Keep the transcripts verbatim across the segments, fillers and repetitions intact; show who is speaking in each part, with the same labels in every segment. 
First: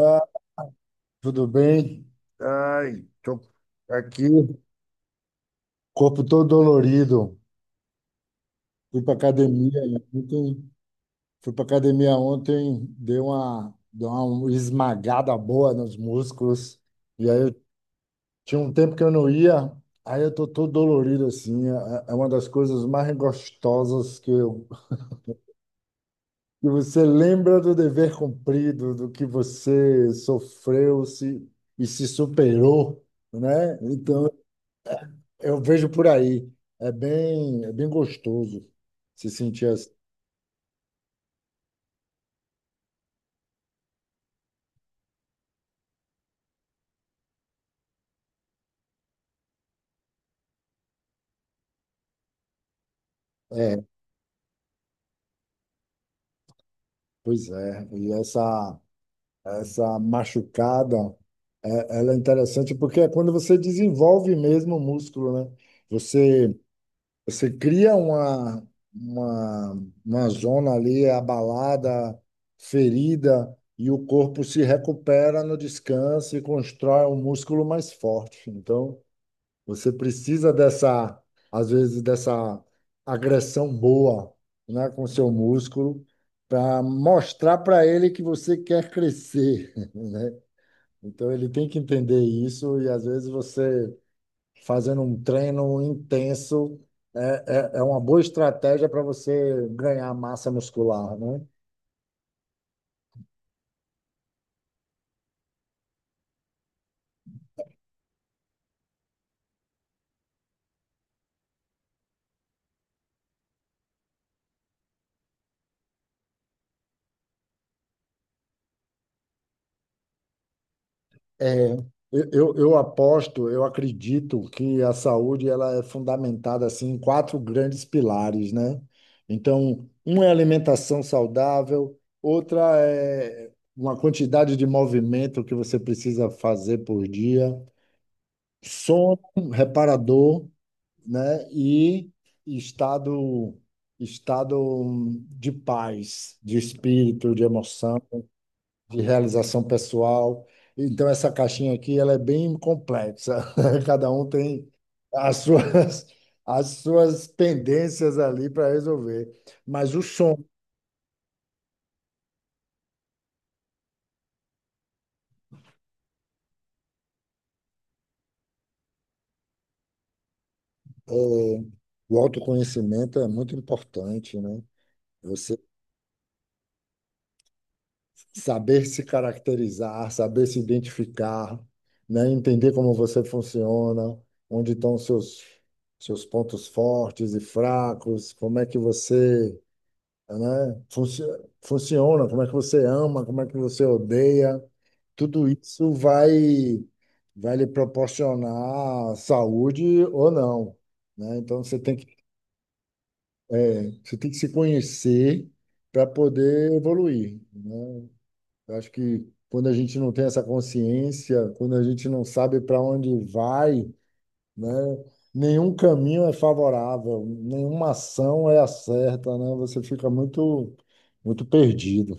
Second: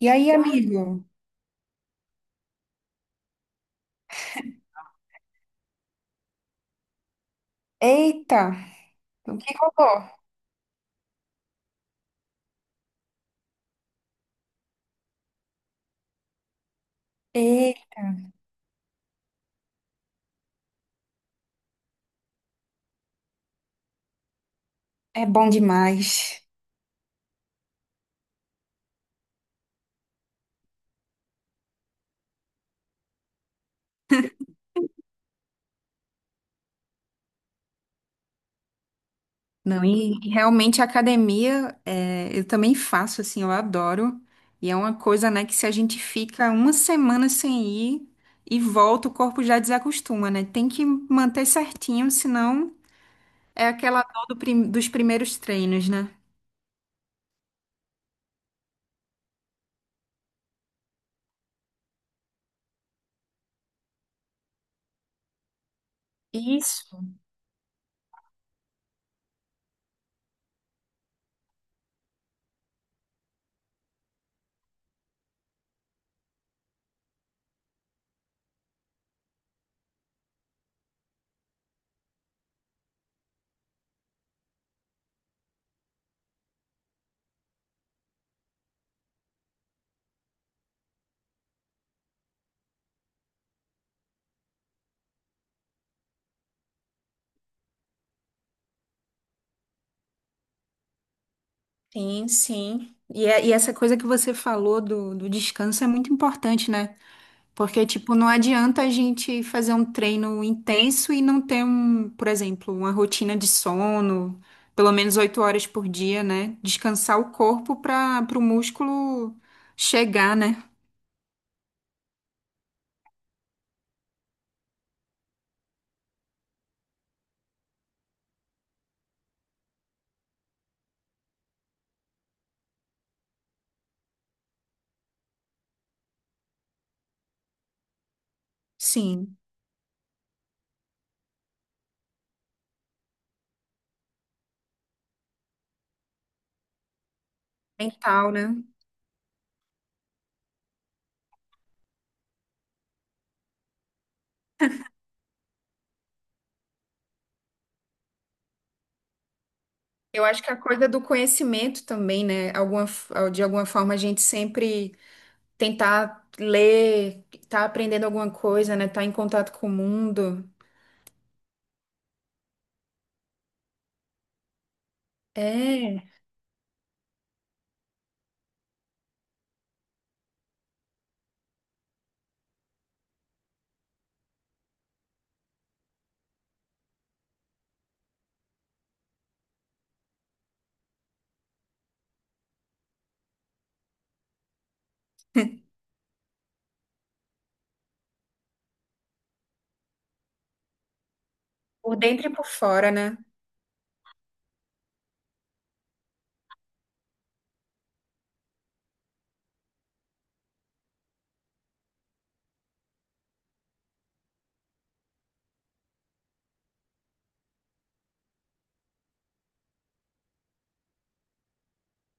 Speaker 1: E aí, amigo?
Speaker 2: tudo bem? Ai, tô aqui, corpo todo dolorido.
Speaker 1: Eita,
Speaker 2: Fui para
Speaker 1: o que
Speaker 2: academia
Speaker 1: rolou?
Speaker 2: ontem, fui para academia ontem, dei uma, dei uma esmagada boa nos músculos. E aí eu
Speaker 1: Eita,
Speaker 2: tinha um tempo que eu não ia, aí eu tô todo dolorido assim. É, é uma das coisas mais gostosas que eu
Speaker 1: é bom demais.
Speaker 2: que você lembra do dever cumprido, do que você sofreu se, e se superou, né? Então. Eu vejo por aí. É bem, é bem gostoso se sentir.
Speaker 1: Não,
Speaker 2: as-
Speaker 1: e e realmente a academia, é, eu também faço, assim, eu adoro. E é uma coisa, né, que se a gente fica uma semana sem ir e volta, o corpo já desacostuma, né? Tem que manter certinho, senão é
Speaker 2: É,
Speaker 1: aquela dor do prim- dos primeiros treinos, né?
Speaker 2: pois é. E essa, essa machucada, é, ela é interessante porque é quando você desenvolve mesmo o músculo, né? Você,
Speaker 1: Isso,
Speaker 2: você cria uma, uma, uma zona ali abalada, ferida, e o corpo se recupera no descanso e constrói um músculo mais forte. Então. Você precisa dessa, às vezes, dessa agressão boa, né, com seu músculo, para mostrar para ele que você quer crescer, né? Então ele tem que entender isso e às vezes você fazendo um treino intenso é, é, é uma boa estratégia para você ganhar massa muscular, né?
Speaker 1: sim, sim. E, é- e essa coisa que você falou do, do descanso é muito importante, né? Porque, tipo, não adianta a gente fazer um treino intenso e não ter um, por exemplo, uma rotina de sono, pelo menos oito horas por dia, né? Descansar o corpo para o músculo chegar, né?
Speaker 2: É, eu, eu eu aposto, eu acredito que a saúde ela é fundamentada assim em quatro grandes pilares, né? Então, um é alimentação saudável, outra é uma quantidade de movimento que você precisa fazer por dia, sono
Speaker 1: Sim,
Speaker 2: reparador, né? E estado estado de paz, de espírito, de emoção
Speaker 1: mental, né?
Speaker 2: de realização pessoal. Então, essa caixinha aqui, ela é bem complexa. Cada um tem as suas, as suas pendências ali para resolver. Mas o
Speaker 1: Eu
Speaker 2: som,
Speaker 1: acho que a coisa do conhecimento também, né? Alguma, de alguma forma a gente sempre tentar ler, tá aprendendo alguma coisa, né? Tá em contato com o mundo.
Speaker 2: é, o autoconhecimento é muito importante, né? Você
Speaker 1: É,
Speaker 2: saber se caracterizar, saber se identificar, né? Entender como você funciona, onde estão os seus, seus pontos fortes e fracos, como é que você, né? Funci- Funciona, como é que você ama, como é que você odeia, tudo isso vai vai lhe proporcionar saúde ou não, né? Então você tem
Speaker 1: por
Speaker 2: que
Speaker 1: dentro e por fora, né?
Speaker 2: é, você tem que se conhecer para poder evoluir, né? Eu acho que quando a gente não tem essa consciência, quando a gente não sabe para onde vai, né? Nenhum caminho é favorável, nenhuma ação é a certa, né? Você fica muito, muito perdido.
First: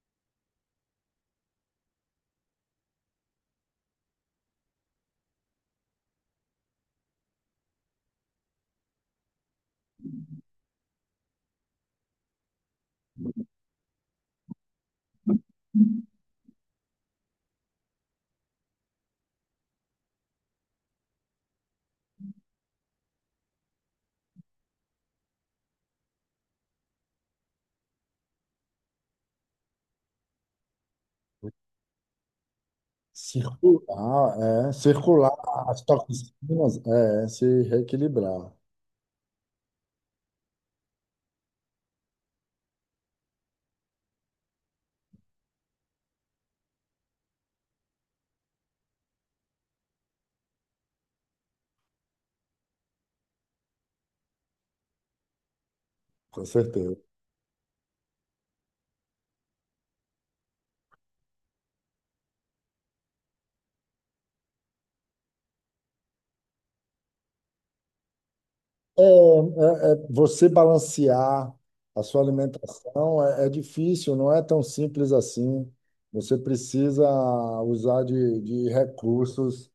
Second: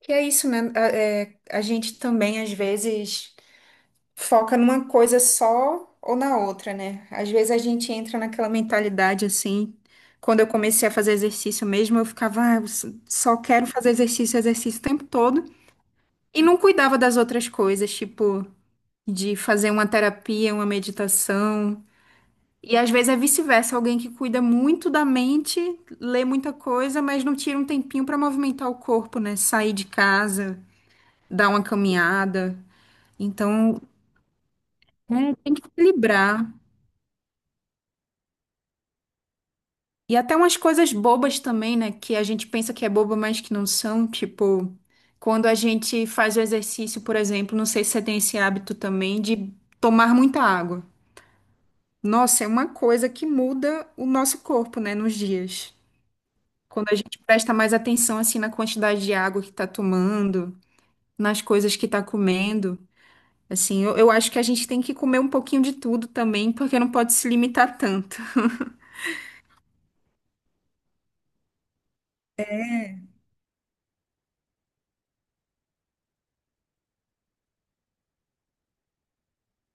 Speaker 1: Que é isso, né? A, é, a gente também, às vezes, foca numa coisa só ou na outra, né? Às vezes a gente entra naquela mentalidade assim. Quando eu comecei a fazer exercício mesmo, eu ficava, ah, eu s- só quero fazer exercício, exercício o tempo todo. E não cuidava das outras coisas, tipo, de fazer uma terapia, uma meditação. E às vezes é vice-versa, alguém que cuida muito da mente, lê muita coisa, mas não tira um tempinho para movimentar o corpo, né? Sair de casa dar uma caminhada. Então,
Speaker 2: Circular, é, circular
Speaker 1: é, tem que
Speaker 2: as
Speaker 1: equilibrar.
Speaker 2: toxinas, é, é se reequilibrar,
Speaker 1: E até umas coisas bobas também, né? Que a gente pensa que é boba, mas que não são. Tipo, quando a gente faz o exercício, por exemplo, não sei se você tem esse hábito também de tomar muita água. Nossa, é uma coisa que muda o nosso corpo, né? Nos dias.
Speaker 2: com
Speaker 1: Quando a
Speaker 2: certeza.
Speaker 1: gente presta mais atenção, assim, na quantidade de água que tá tomando, nas coisas que tá comendo. Assim, eu, eu acho que a gente tem que comer um pouquinho de tudo também, porque não pode se limitar tanto.
Speaker 2: É, é, é, você balancear a sua alimentação é, é difícil, não é tão simples assim. Você precisa usar de, de recursos,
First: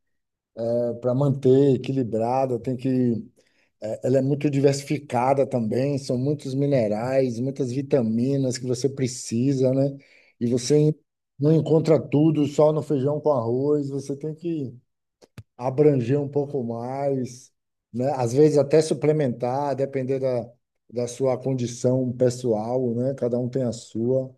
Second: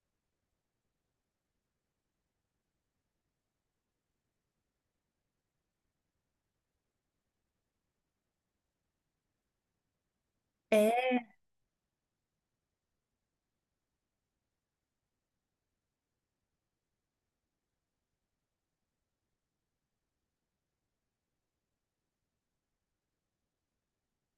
Speaker 2: é, para manter equilibrada, tem que É, Ela é muito diversificada também, são muitos minerais, muitas vitaminas que você precisa, né? E você não encontra tudo só no feijão com arroz, você tem que abranger um pouco mais, né? Às vezes até suplementar, depender da, da sua condição pessoal, né? Cada um tem a sua.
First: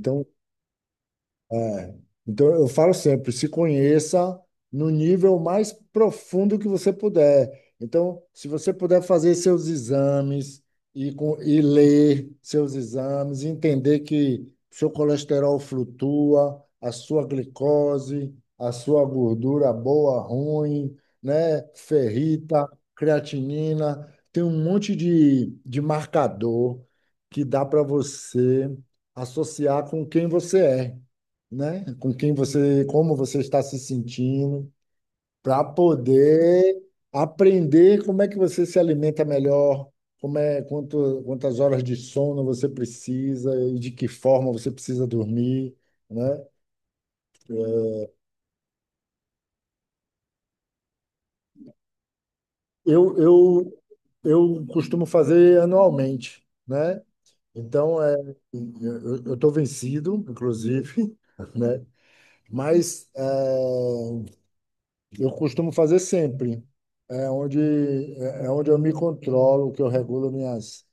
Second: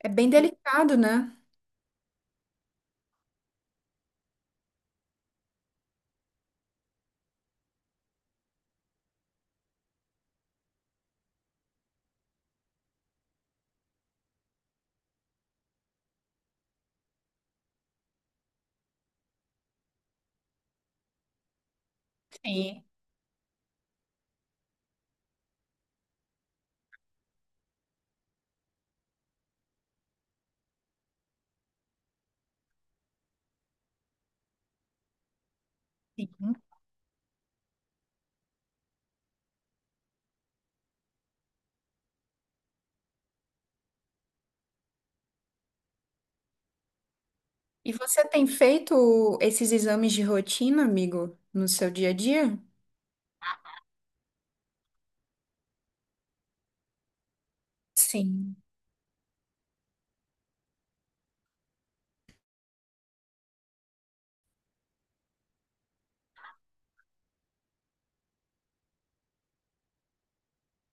Speaker 1: É bem delicado, né?
Speaker 2: é. Então, eu falo sempre, se conheça no nível mais profundo que você puder. Então, se você puder fazer seus exames e, com- e ler seus exames, entender que seu colesterol flutua, a sua glicose, a sua gordura boa, ruim, né? Ferrita,
Speaker 1: Sim,
Speaker 2: creatinina, tem um monte de, de marcador que dá para você associar com quem você é, né? Com quem você, como você está se sentindo, para
Speaker 1: sim.
Speaker 2: poder aprender como é que você se alimenta melhor, como é, quanto, quantas horas de sono você precisa e de que forma você precisa dormir, né?
Speaker 1: E
Speaker 2: É,
Speaker 1: você tem feito esses exames de rotina, amigo, no seu dia a dia?
Speaker 2: Eu, eu, eu costumo fazer anualmente, né? Então, é,
Speaker 1: Sim.
Speaker 2: eu estou vencido, inclusive, né? Mas é, Eu costumo fazer sempre. É onde, é é onde eu me controlo, que eu regulo minhas,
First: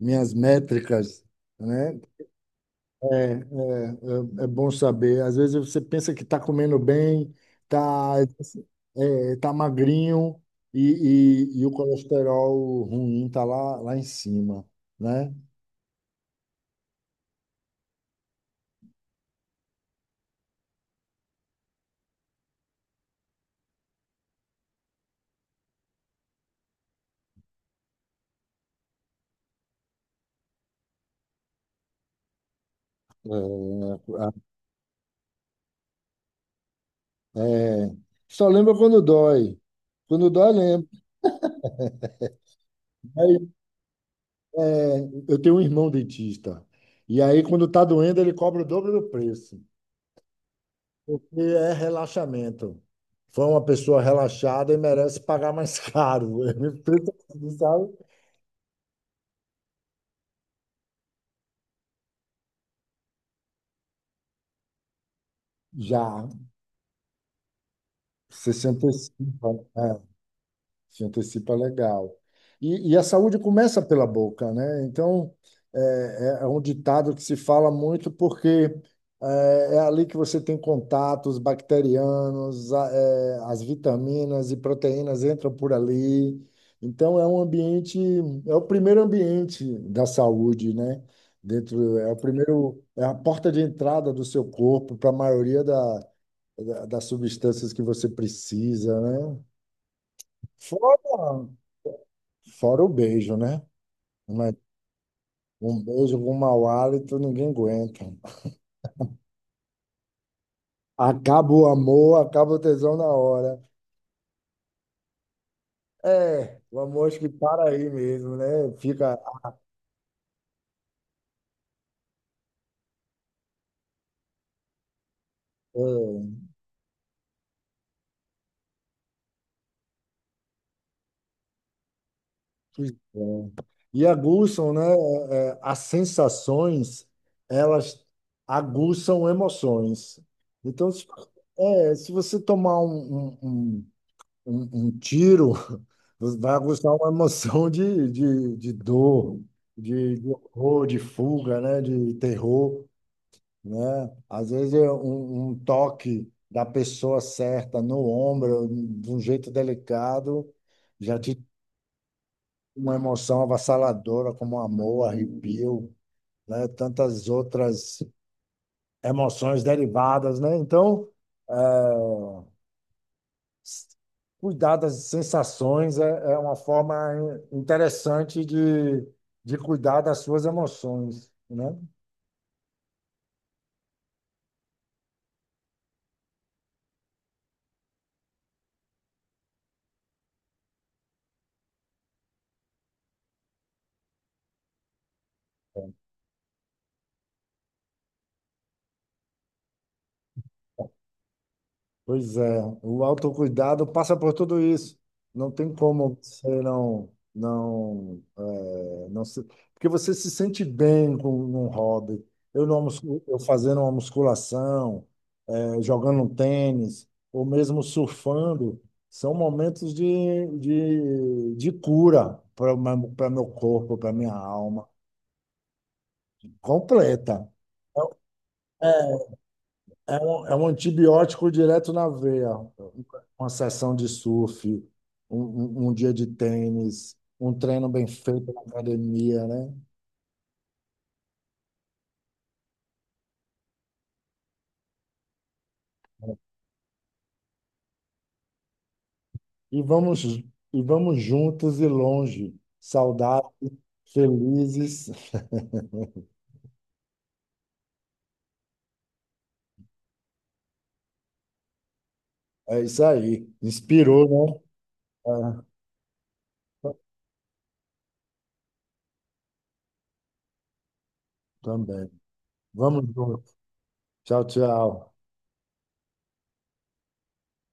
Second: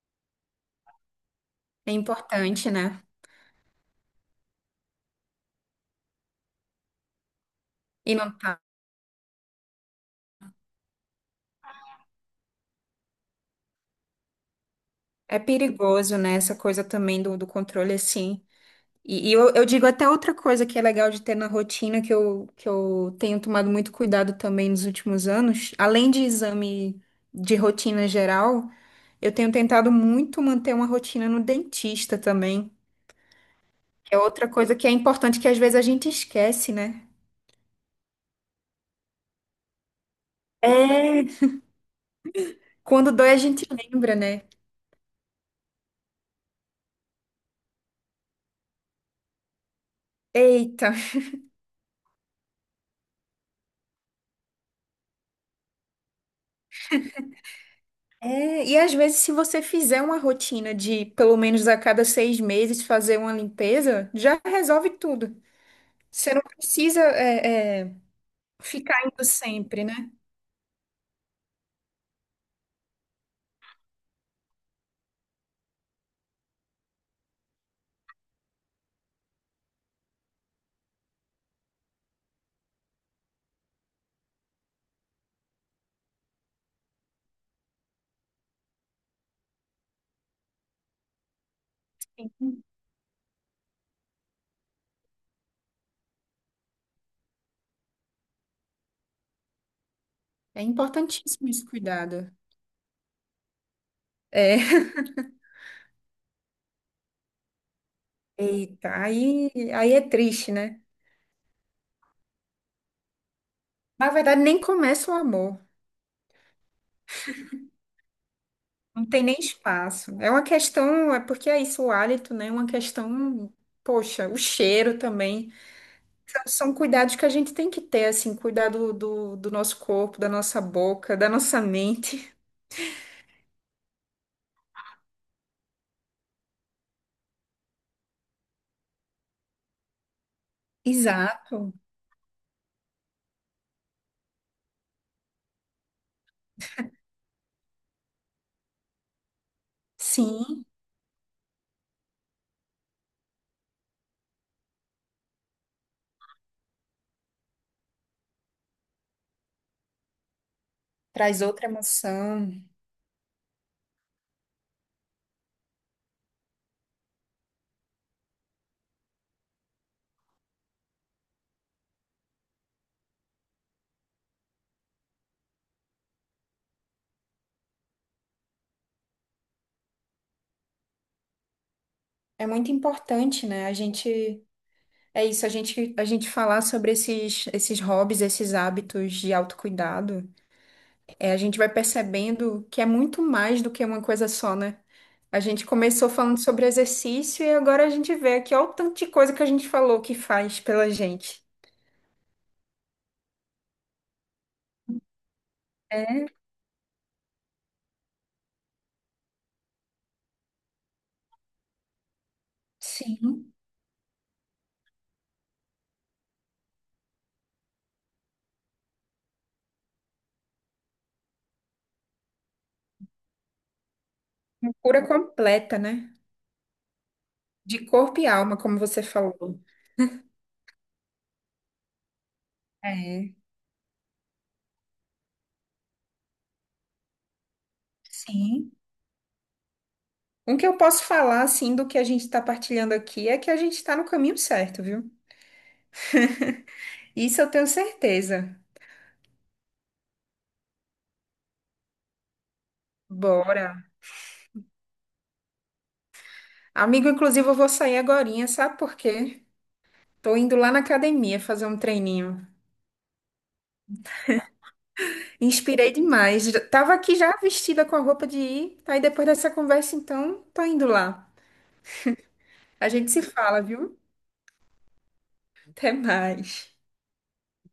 Speaker 2: minhas métricas,
Speaker 1: É
Speaker 2: né?
Speaker 1: importante, né?
Speaker 2: É, é, é, é bom saber. Às vezes você pensa que está comendo bem,
Speaker 1: E
Speaker 2: está
Speaker 1: não tá.
Speaker 2: é, tá magrinho e, e, e o colesterol ruim está lá, lá em cima, né?
Speaker 1: É perigoso, né? Essa coisa também do, do controle, assim. E, e eu, eu digo até outra coisa que é legal de ter na rotina, que eu, que eu tenho tomado muito cuidado também nos últimos anos. Além de exame de rotina geral, eu tenho tentado muito manter uma rotina no dentista também. Que é outra coisa que é importante que às vezes a gente esquece, né?
Speaker 2: É, é, é. só lembra quando dói. Quando dói, lembra.
Speaker 1: É, quando dói, a gente lembra, né?
Speaker 2: É, eu tenho um irmão dentista. E aí, quando tá doendo, ele cobra o dobro do preço,
Speaker 1: Eita.
Speaker 2: porque é relaxamento. Foi uma pessoa relaxada e merece pagar mais caro. Sabe?
Speaker 1: É, e às vezes, se você fizer uma rotina de pelo menos a cada seis meses fazer uma limpeza, já resolve tudo.
Speaker 2: Já,
Speaker 1: Você não precisa é, é,
Speaker 2: sessenta e
Speaker 1: ficar indo
Speaker 2: cinco.
Speaker 1: sempre,
Speaker 2: É.
Speaker 1: né?
Speaker 2: Se antecipa legal. E, e a saúde começa pela boca, né? Então, é, é é um ditado que se fala muito porque é, é ali que você tem contatos bacterianos, a- é, as vitaminas e proteínas entram por ali. Então, é um ambiente, é o primeiro ambiente da saúde, né? Dentro, é o primeiro, é a porta de entrada do seu corpo para a maioria da, da- das substâncias que você precisa, né?
Speaker 1: É
Speaker 2: Fora
Speaker 1: importantíssimo esse cuidado.
Speaker 2: Fora o beijo, né? Mas
Speaker 1: É.
Speaker 2: um beijo com mau hálito, ninguém aguenta.
Speaker 1: Eita, aí, aí é triste, né?
Speaker 2: Acaba o amor, acaba o tesão na hora.
Speaker 1: Na verdade, nem começa o amor.
Speaker 2: É, o amor acho que para aí mesmo, né?
Speaker 1: Não
Speaker 2: Fica.
Speaker 1: tem nem espaço. É uma questão, é porque é isso, o hálito, né? É uma questão, poxa, o cheiro também.
Speaker 2: É,
Speaker 1: Então, são cuidados que a gente tem que ter, assim, cuidado do, do do nosso corpo, da nossa boca, da nossa mente.
Speaker 2: pois é. E aguçam, né? é, é, as sensações, elas aguçam emoções. Então, se,
Speaker 1: Exato.
Speaker 2: é, se você tomar um, um- um um, um tiro vai aguçar uma emoção de, de, de dor, de, de
Speaker 1: Sim,
Speaker 2: horror, de fuga, né? De terror, né? Às vezes é um, um toque da pessoa certa no ombro, de um jeito delicado, já
Speaker 1: traz
Speaker 2: te
Speaker 1: outra emoção.
Speaker 2: uma emoção avassaladora como amor, arrepio, né? Tantas outras emoções derivadas, né? Então, eh, Cuidar das sensações é, é uma forma in- interessante de, de cuidar das suas emoções, né?
Speaker 1: É muito importante, né? A gente, é isso, a gente, a gente falar sobre esses, esses hobbies, esses hábitos de autocuidado, é, a gente vai percebendo que é muito mais do que uma coisa só, né? A gente começou falando sobre exercício e agora a gente vê aqui, olha o tanto de coisa que a gente falou que faz pela gente.
Speaker 2: Pois é, o autocuidado passa por tudo isso. Não tem como
Speaker 1: É,
Speaker 2: você não, não, é, não se... Porque você se sente bem com um hobby. Eu, não, mus- eu
Speaker 1: sim,
Speaker 2: fazendo uma musculação, eh, jogando um tênis, ou mesmo surfando, são momentos de, de, de cura para para meu corpo, para minha
Speaker 1: uma
Speaker 2: alma,
Speaker 1: cura completa, né?
Speaker 2: completa.
Speaker 1: De corpo
Speaker 2: É
Speaker 1: e alma, como você
Speaker 2: é,
Speaker 1: falou.
Speaker 2: é um, é um antibiótico direto na veia.
Speaker 1: É,
Speaker 2: Uma sessão de surf, um, um- um dia de tênis, um treino bem feito na
Speaker 1: sim.
Speaker 2: academia, né?
Speaker 1: Um que eu posso falar, assim, do que a gente está partilhando aqui é que a gente está no caminho certo, viu? Isso eu tenho certeza.
Speaker 2: E vamos, e vamos juntos e longe, saudáveis,
Speaker 1: Bora.
Speaker 2: felizes.
Speaker 1: Amigo, inclusive, eu vou sair agorinha, sabe por quê? Tô indo lá na academia fazer um treininho.
Speaker 2: É isso aí. Inspirou, né? É.
Speaker 1: Inspirei demais. Já- tava aqui já vestida com a roupa de ir. Aí depois dessa conversa, então, tô indo lá.
Speaker 2: Também.
Speaker 1: A
Speaker 2: Vamos
Speaker 1: gente se
Speaker 2: junto.
Speaker 1: fala, viu?
Speaker 2: Tchau, tchau.
Speaker 1: Até mais.